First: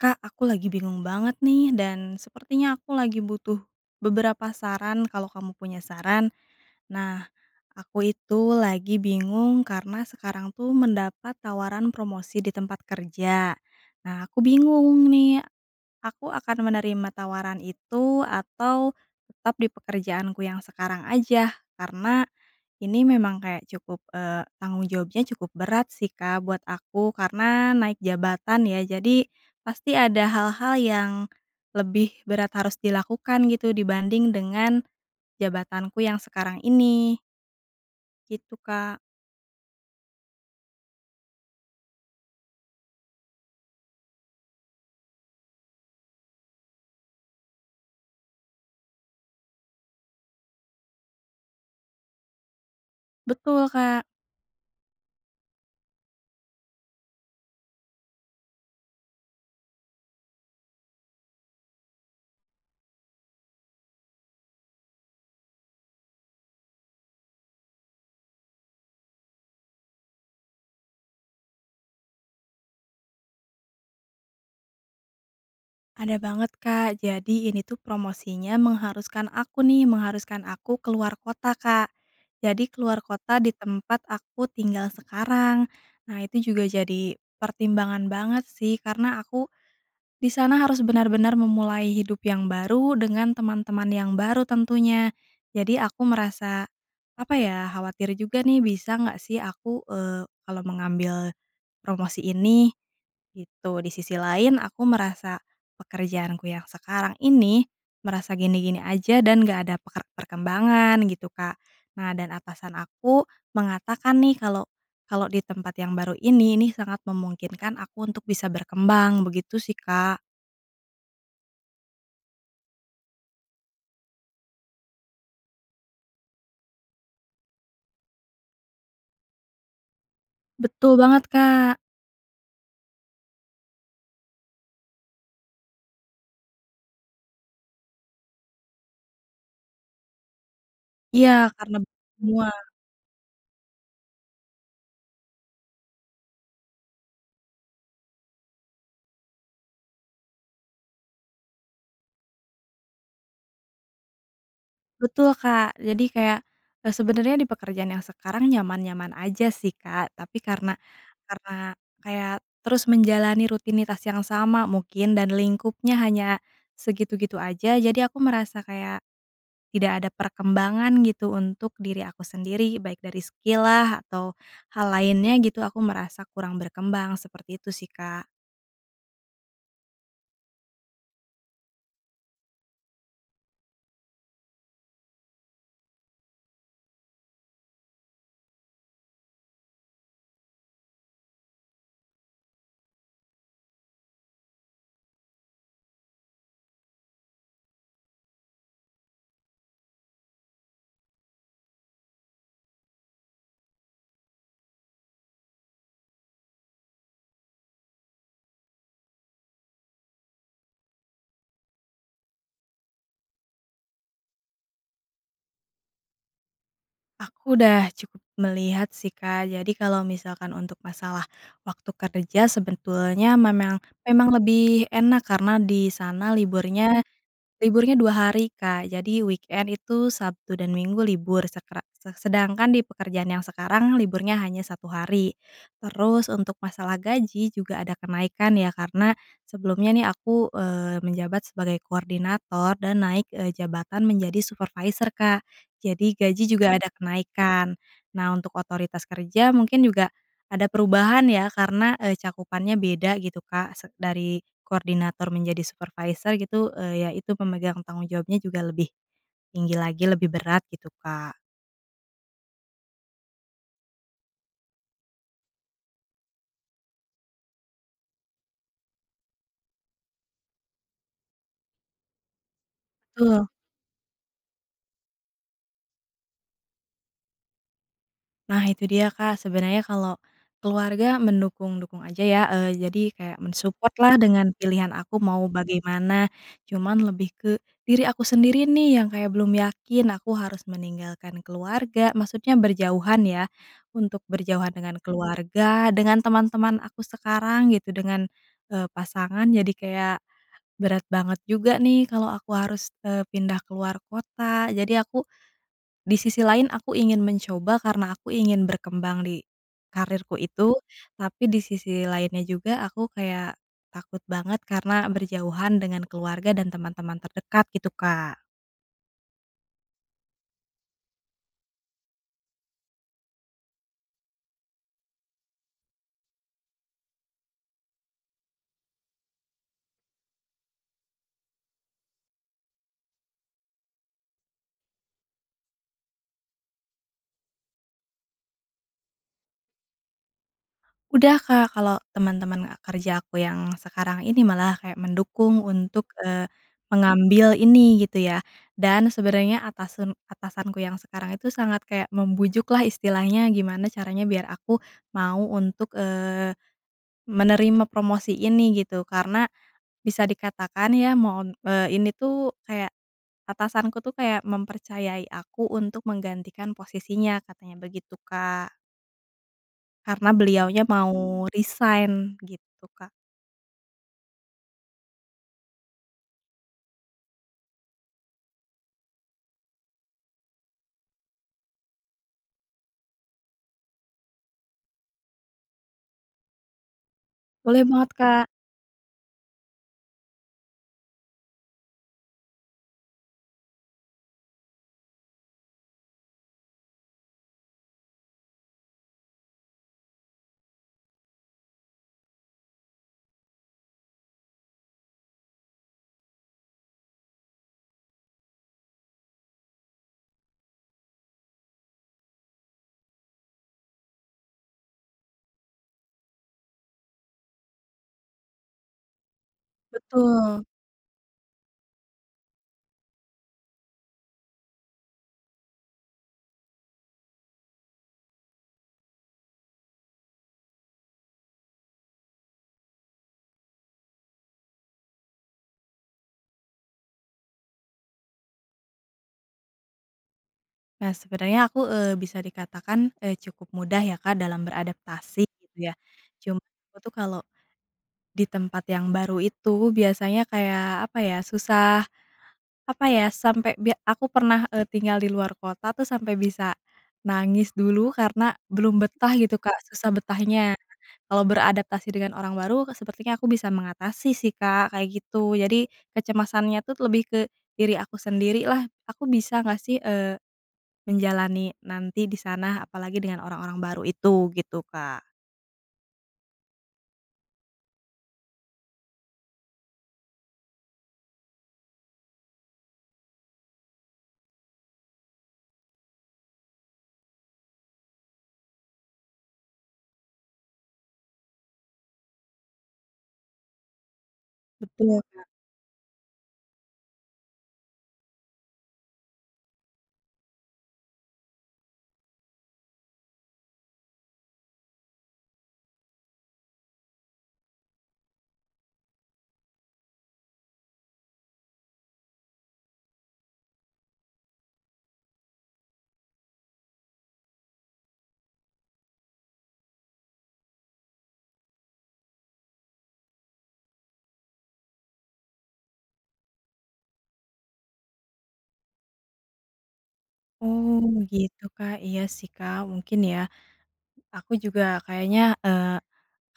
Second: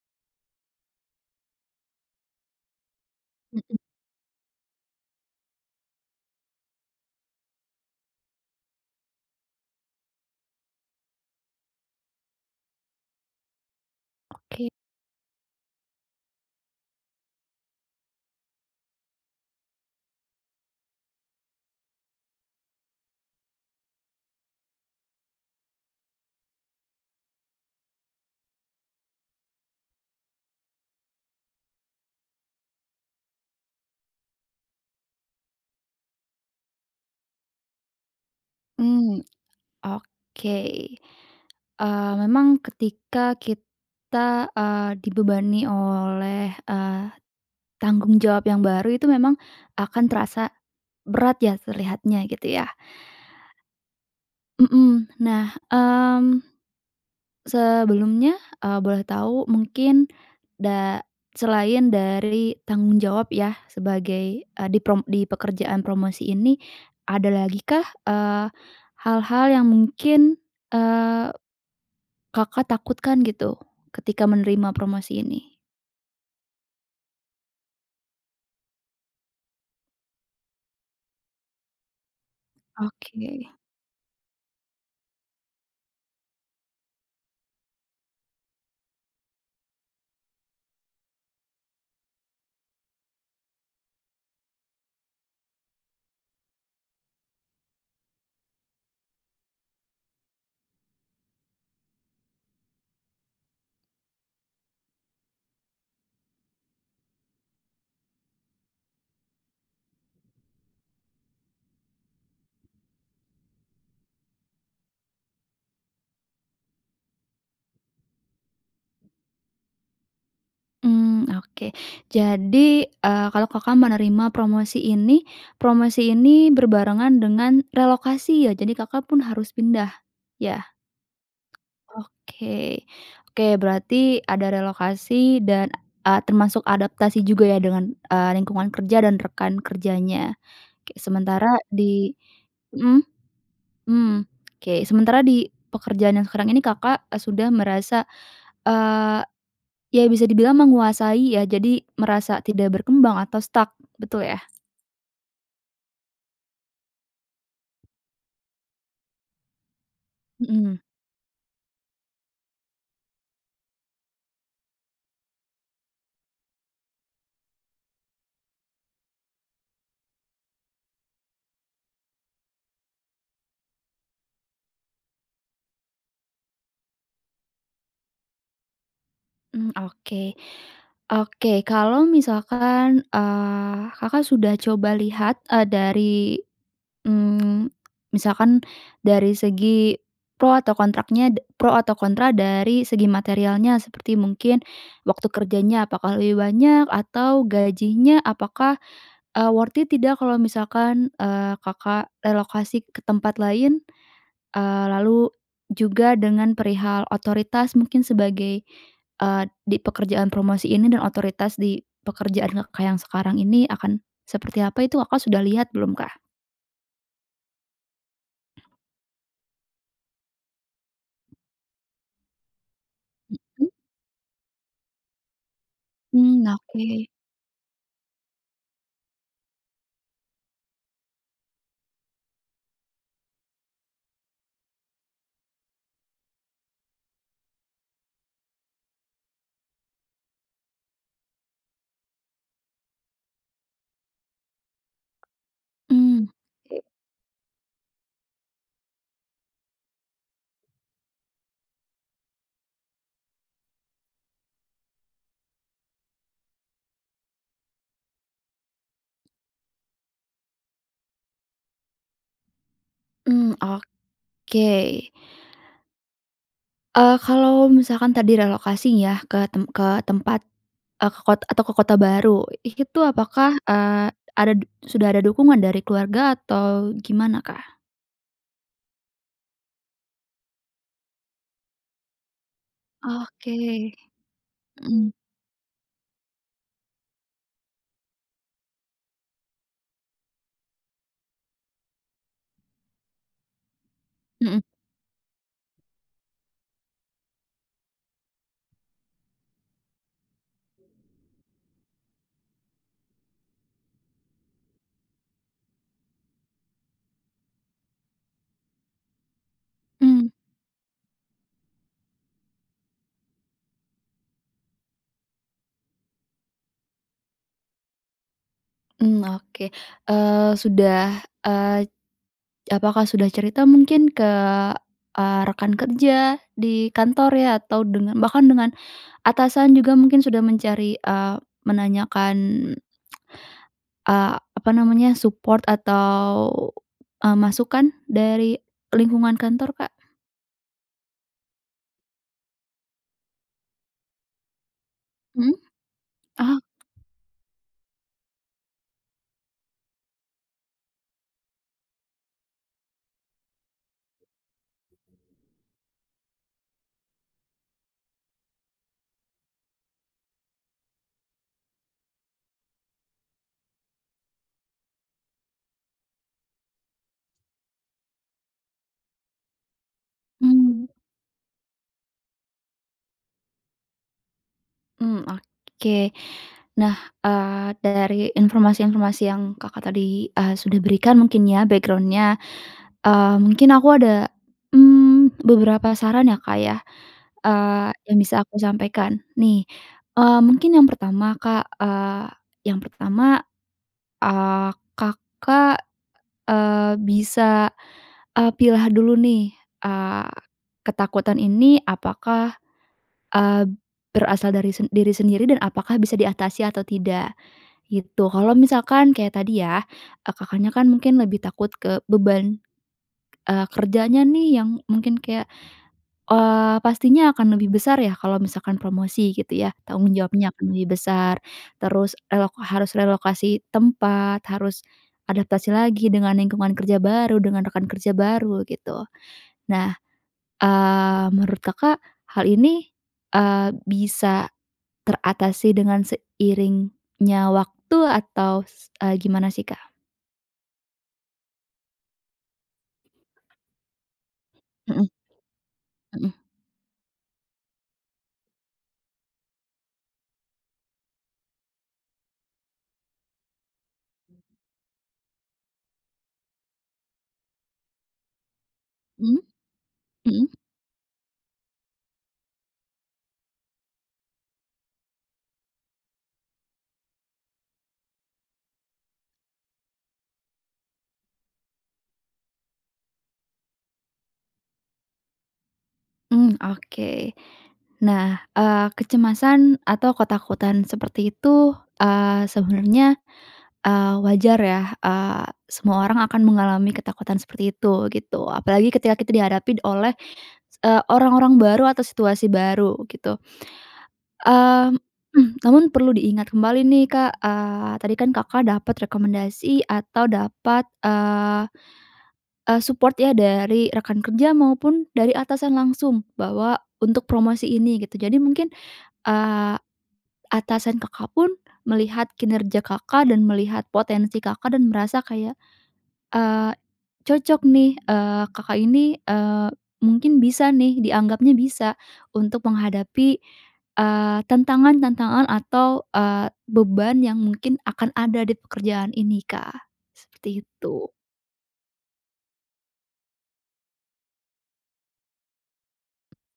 Kak, aku lagi bingung banget nih, dan sepertinya aku lagi butuh Mhm. beberapa saran, kalau kamu punya saran. Nah, aku itu lagi bingung karena sekarang tuh mendapat tawaran promosi di tempat kerja. Nah, aku Oke. bingung nih, aku akan menerima tawaran itu, atau, tetap di pekerjaanku yang sekarang aja? Karena ini memang kayak cukup eee, tanggung jawabnya cukup berat sih Kak buat aku, karena naik jabatan ya. Jadi, pasti ada hal-hal yang lebih berat harus dilakukan gitu dibanding dengan jabatanku yang sekarang ini. Gitu, Kak. Mmm, oke. Eee, memang ketika kita, eee, dibebani oleh, eee, tanggung jawab yang baru itu memang, akan terasa berat ya terlihatnya gitu ya? Betul, Kak. Mmm. Nah, mmm, sebelumnya, eee, boleh tahu mungkin da selain dari tanggung jawab yah, sebagai, eee, di prom di pekerjaan promosi ini, ada lagi kah, eee, hal-hal yang mungkin, eee, Kakak takutkan gitu? Ketika menerima promosi ini? Ada banget, Kak. Jadi, ini tuh promosinya mengharuskan aku nih, mengharuskan aku ke luar kota, Kak. Jadi, ke luar kota di Oke. tempat aku tinggal sekarang. Nah, itu juga jadi pertimbangan banget, sih. Karena aku di sana harus benar-benar memulai hidup yang baru, dengan teman-teman yang baru tentunya. Jadi aku merasa, apa ya, khawatir juga nih, bisa ngga sih aku, eee, kalau mengambil promosi ini, gitu. Di sisi lain, aku merasa pekerjaanku yang sekarang ini, merasa gini-gini aja, dan nggak ada perker perkembangan, gitu, Kak. Nah, dan atasan aku mengatakan nih, kalau kalau di tempat yang baru ini nih, sangat memungkinkan aku untuk bisa berkembang, begitu sih, Kak. Mmm, oke. Jadi, eee, kalau Kakak menerima promosi ini, promosi ini berbarengan dengan relokasi ya? Jadi Kakak pun harus pindah? Ya? Betul banget, Kak! Oke, oke berarti ada relokasi, dan, eee, termasuk adaptasi juga ya dengan, eee, lingkungan kerja dan rekan kerjanya. Kayak Iya, sementara karena di [unintelligible] mhm. Hmm, oke. Sementara di pekerjaan yang sekarang ini Kakak, eee, sudah merasa, eee, ya bisa dibilang menguasai ya? Jadi, merasa tidak berkembang atau stuck, betul ya? Betul Kak, jadi kayak, eee, sebenarnya, di pekerjaan yang sekarang nyaman-nyaman aja sih Kak. Tapi karena Mhm. karena kayak, terus menjalani rutinitas yang sama mungkin, dan lingkupnya hanya segitu-gitu aja, jadi aku merasa kayak tidak ada perkembangan gitu, untuk diri aku sendiri, baik dari skill lah, atau hal lainnya gitu, aku merasa kurang berkembang. Seperti itu sih Kak. Mmm, oke. Oke, kalau misalkan, eee, Kakak sudah coba lihat, eee, dari, mmm, misalkan dari segi pro atau kontraknya da pro atau kontra dari segi materialnya, seperti mungkin waktu kerjanya apakah lebih banyak, atau gajinya apakah, eee, worth it tidak kalau misalkan, eee, Kakak relokasi ke tempat lain? Eee, lalu juga dengan perihal otoritas mungkin, sebagai eee, di pekerjaan promosi ini, dan otoritas di pekerjaan Kakak yang sekarang ini akan seperti apa itu, Kakak sudah lihat belum kah? Aku udah cukup melihat sih, Kak. Jadi kalau misalkan untuk masalah, waktu kerja sebetulnya, Mhm? memang memang lebih enak, karena di sana Hmm, liburnya oke. liburnya 2 hari Kak. Jadi weekend itu, Sabtu dan Minggu libur, sekra se sedangkan di pekerjaan yang sekarang, liburnya hanya 1 hari. Terus, untuk masalah gaji, juga ada kenaikan ya, karena sebelumnya nih aku, eee, menjabat sebagai koordinator, dan naik, eee, jabatan menjadi supervisor, Kak. Jadi Hmm, gaji juga oke. ada kenaikan. Nah, untuk otoritas kerja mungkin juga ada perubahan ya, karena, eee, cakupannya beda gitu Kak. Se dari koordinator menjadi, supervisor gitu, eee, ya itu pemegang tanggung jawabnya juga lebih tinggi lagi, lebih berat, gitu Kak. Hmm, oke! Eee, kalau misalkan tadi relokasi ya, ke tem ke tempat eee, ke kot atau ke kota baru, ih itu Betul. apakah, eee, ada d sudah ada dukungan dari keluarga, atau gimana kah? Nah itu dia Kak. Sebenernya kalau keluarga mendukung-dukung aja ya. Eee, jadi kayak men-support Oke, lah dengan pilihan mhm. aku mau bagaimana. Cuman lebih ke diri aku sendiri nih, yang kayak belum yakin aku harus meninggalkan keluarga maksudnya berjauhan ya. Untuk Mhm. berjauhan dengan keluarga, dengan teman-teman aku sekarang, gitu, dengan, eee, pasangan, jadi kayak berat banget juga nih, kalau aku harus, eee, pindah ke luar kota. Jadi aku di sisi lain aku ingin mencoba, karena aku ingin berkembang di Mmm. karirku itu. Tapi di sisi lainnya juga, aku kayak takut banget, karena berjauhan dengan keluarga, dan teman-teman terdekat, gitu Kak. Hmm, oke, eee, sudah eee, apakah sudah cerita mungkin? Ke, eee, rekan kerja di kantor ya, atau dengan bahkan dengan, atasan juga mungkin sudah mencari eee, menanyakan, eee, apa namanya, support atau, eee, masukan, dari lingkungan kantor, Kak? Udah Kak. Kalau teman-teman kerja aku yang sekarang ini malah kayak Mhm? mendukung untuk, eee, Oh! mengambil ini, gitu ya. Dan, sebenarnya atasen atasanku yang sekarang itu, sangat kayak membujuk lah istilahnya, gimana caranya biar aku mau untuk, eee, menerima promosi ini, gitu. Karena, bisa dikatakan ya, mon eee, ini tuh kayak atasanku tuh, kayak mempercayai aku untuk menggantikan posisinya, katanya begitu Kak. Karena beliaunya Hmm. mau resign, gitu Kak. Hmm, oke. Nah, eee, dari informasi-informasi yang Kakak tadi, eee, sudah berikan mungkin ya, background-nya, eee, mungkin aku ada, mmm, beberapa saran ya Kak ya, Boleh eee, banget, yang bisa Kak! aku sampaikan, nih. Eee, mungkin yang pertama Kak, eee, yang pertama, eee, Kakak, eee, bisa, eee, pilah dulu nih, eee, ketakutan ini apakah, eee, berasal dari sen diri sendiri, dan apakah bisa diatasi atau tidak? Gitu. Kalau misalkan kayak tadi ya, ah, Kakaknya kan mungkin lebih takut ke beban, eee, kerjanya nih, yang mungkin kayak eee, pastinya akan lebih besar ya, kalau misalkan promosi gitu ya? Tanggung jawabnya Betul. akan lebih besar, terus relok harus relokasi tempat, harus adaptasi lagi dengan lingkungan kerja baru, dengan rekan kerja baru, gitu. Nah, eee, menurut Kakak, hal ini, eee, bisa teratasi dengan seiringnya waktu, atau s eee, gimana sih kah? Nah, sebenernya aku, eee, bisa dikatakan, eee, cukup mudah ya, Kak, dalam Mhm. beradaptasi gitu ya, Mhm. cuma aku tuh kalau, di tempat yang baru itu biasanya kayak apa ya susah apa ya sampai be aku pernah, eee, tinggal di luar kota tuh sampai bisa nangis dulu karena belum betah Mmm. gitu, Kak, susah Mhm. betahnya. Kalau beradaptasi dengan orang baru sepertinya aku bisa mengatasi sih, Kak, kayak gitu, jadi kecemasannya tuh lebih ke diri aku sendirilah, "Aku bisa nggak sih, eee, menjalani nanti di sana apalagi dengan orang-orang baru itu," gitu, Kak. Mmm, oke. Nah, eee, kecemasan atau ketakutan seperti itu, eee, sebenarnya, eee, wajar ya, eee, semua orang akan mengalami ketakutan seperti itu gitu, apalagi ketika kita dihadapin oleh, eee, orang-orang baru atau situasi baru gitu. Eee, Betul, Kak. namun perlu diingat kembali nih, Kak, eee, tadi kan Kakak dapat rekomendasi atau dapat, eee eee, support ya dari rekan kerja maupun dari atasan langsung bahwa untuk promosi ini gitu. Jadi mungkin, eee, atasan Kakak pun melihat kinerja Kakak dan melihat potensi Kakak dan merasa kayak, eee, cocok nih, eee, Kakak ini, eee, mungkin bisa nih, dianggapnya bisa untuk menghadapi, eee, tantangan-tantangan atau, eee, beban yang mungkin akan ada dipekerjaan ini, Kak, seperti Oh itu. begitu, Kak, iya sih, Kak, mungkin ya. Aku juga kayaknya, eee,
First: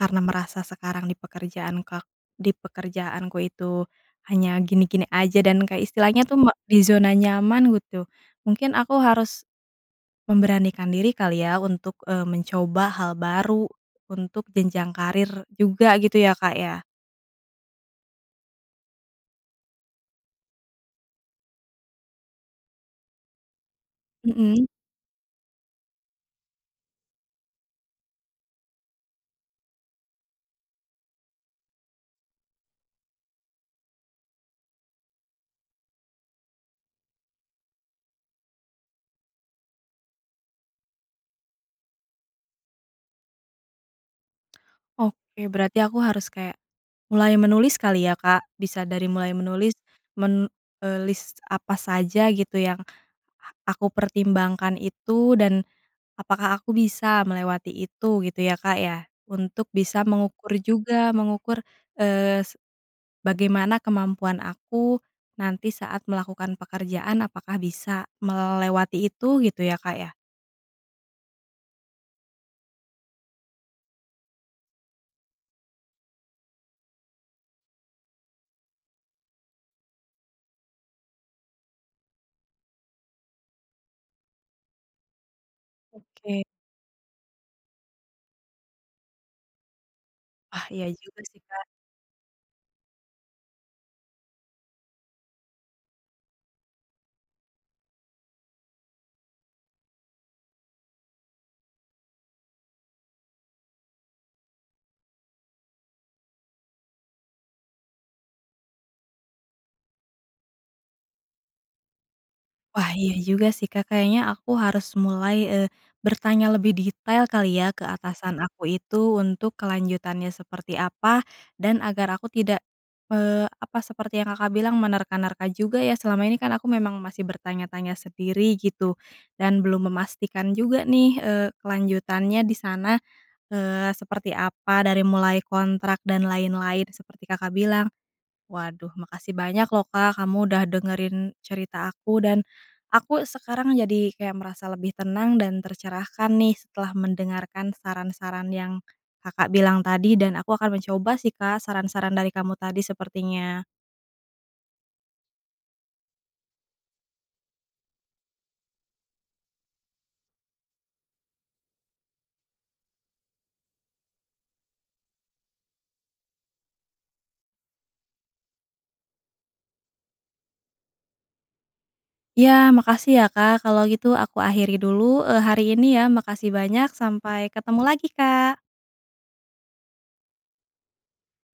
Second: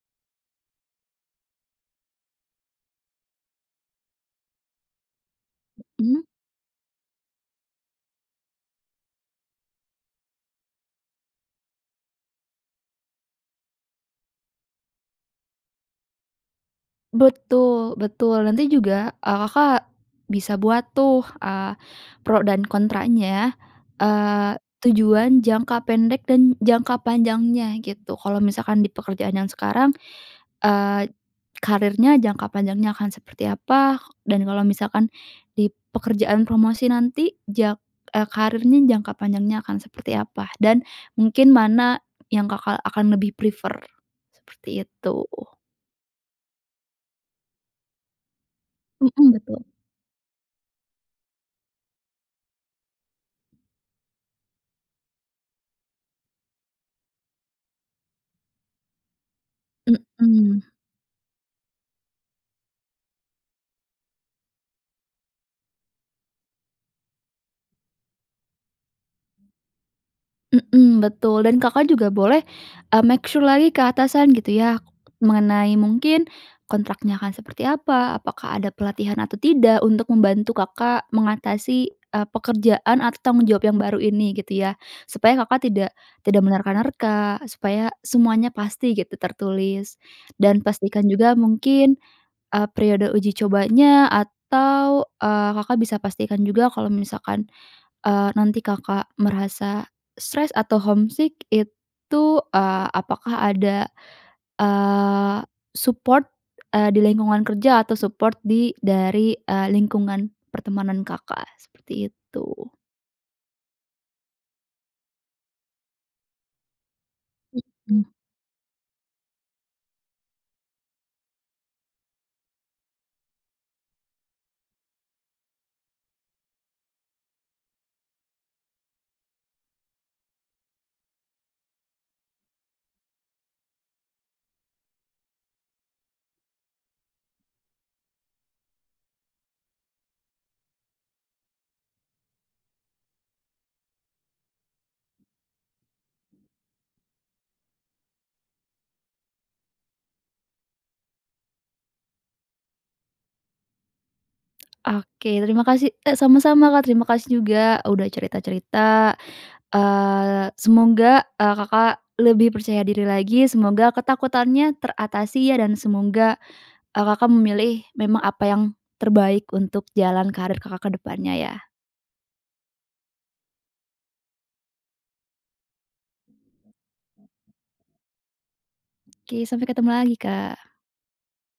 karena merasa sekarang dipekerjaan ka dipekerjaanku itu hanya gini-gini aja dan kayak Mhm. istilahnya tuh me di zona nyaman gitu, mungkin aku harus memberanikan diri kali ya untuk, eee, mencoba hal baru, untuk jenjang karir juga gitu ya, Kak, ya? Betul betul, nanti juga, eee, Kakak bisa buat tuh, eee, pro dan kontranya, eee, Mhm. tujuan jangka pendek dan jangka panjangnya gitu. Kalau misalkan di pekerjaan yang sekarang, eee, karirnya jangka panjangnya akan seperti apa? Dan kalau misalkan di pekerjaan promosi nanti jak e karirnya jangka panjangnya akan seperti apa? Dan mungkin mana yang Kakak akan lebih prefer, seperti itu. Oke berarti aku harus kayak, mulai menulis kali ya, Kak, bisa dari Mhm, mulai betul. menulis men eee, list apa saja gitu yang aku pertimbangkan itu, dan apakah aku bisa melewati itu gitu ya, Kak, ya? Untuk bisa mengukur Mhm. juga, mengukur, eee, se bagaimana kemampuan aku nanti saat melakukan pekerjaan apakah bisa melewati itu gitu ya, Kak, ya? Mmm, betul, dan Kakak juga boleh, eee, make sure lagi ke atasan gitu ya, mengenai mungkin kontraknya akan seperti apa, apakah ada pelatihan atau tidak, untuk membantu Kakak mengatasi, eee, pekerjaan atau tanggung jawab yang baru ini gitu ya, supaya Kakak tidak Oke. tidak menerka-nerka, supaya semuanya pasti gitu tertulis, Wah, dan iya pastikan juga juga sih, Kak. mungkin, eee, periode uji cobanya atau, eee, Kakak bisa pastikan juga kalau misalkan, eee, nanti Kakak merasa stres atau homesick itu, eee, apakah ada, eee, support, eee, di lingkungan kerja atau support di dari, eee, lingkungan pertemanan Kakak, seperti itu. Wah iya juga sih, Kak, kayaknya aku harus mulai, eee, bertanya lebih detail kali ya ke Mhm. atasan aku itu untuk kelanjutannya seperti apa, dan agar aku tidak, eee, apa seperti yang Kakak bilang menerka-nerka juga ya selama ini kan aku memang masih bertanya-tanya sendiri gitu, dan belum memastikan juga nih, eee, kelanjutannya di sana, eee, seperti apa, dari mulai kontrak dan lain-lain seperti Kakak bilang. Waduh makasih banyak loh, Kak, kamu udah dengerin cerita aku, dan aku sekarang jadi kayak merasa lebih tenang dan tercerahkan nih setelah mendengarkan saran-saran yang Kakak bilang tadi, dan aku akan mencoba sih, Kak, saran-saran dari kamu tadi sepertinya. Oke terima kasih, e sama-sama Kak, terima kasih juga udah cerita-cerita, eee, semoga, eee, Kakak lebih percaya diri lagi, semoga ketakutannya teratasi ya dan semoga, eee, Kakak memilih memang apa yang terbaik untuk jalan karir Kakak ke depannya ya. Iya makasih ya, Kak. Kalau gitu aku akhiri dulu, eee, hari ini ya. Makasih banyak, sampai ketemu lagi, Kak! Oke, sampai ketemu lagi, Kak.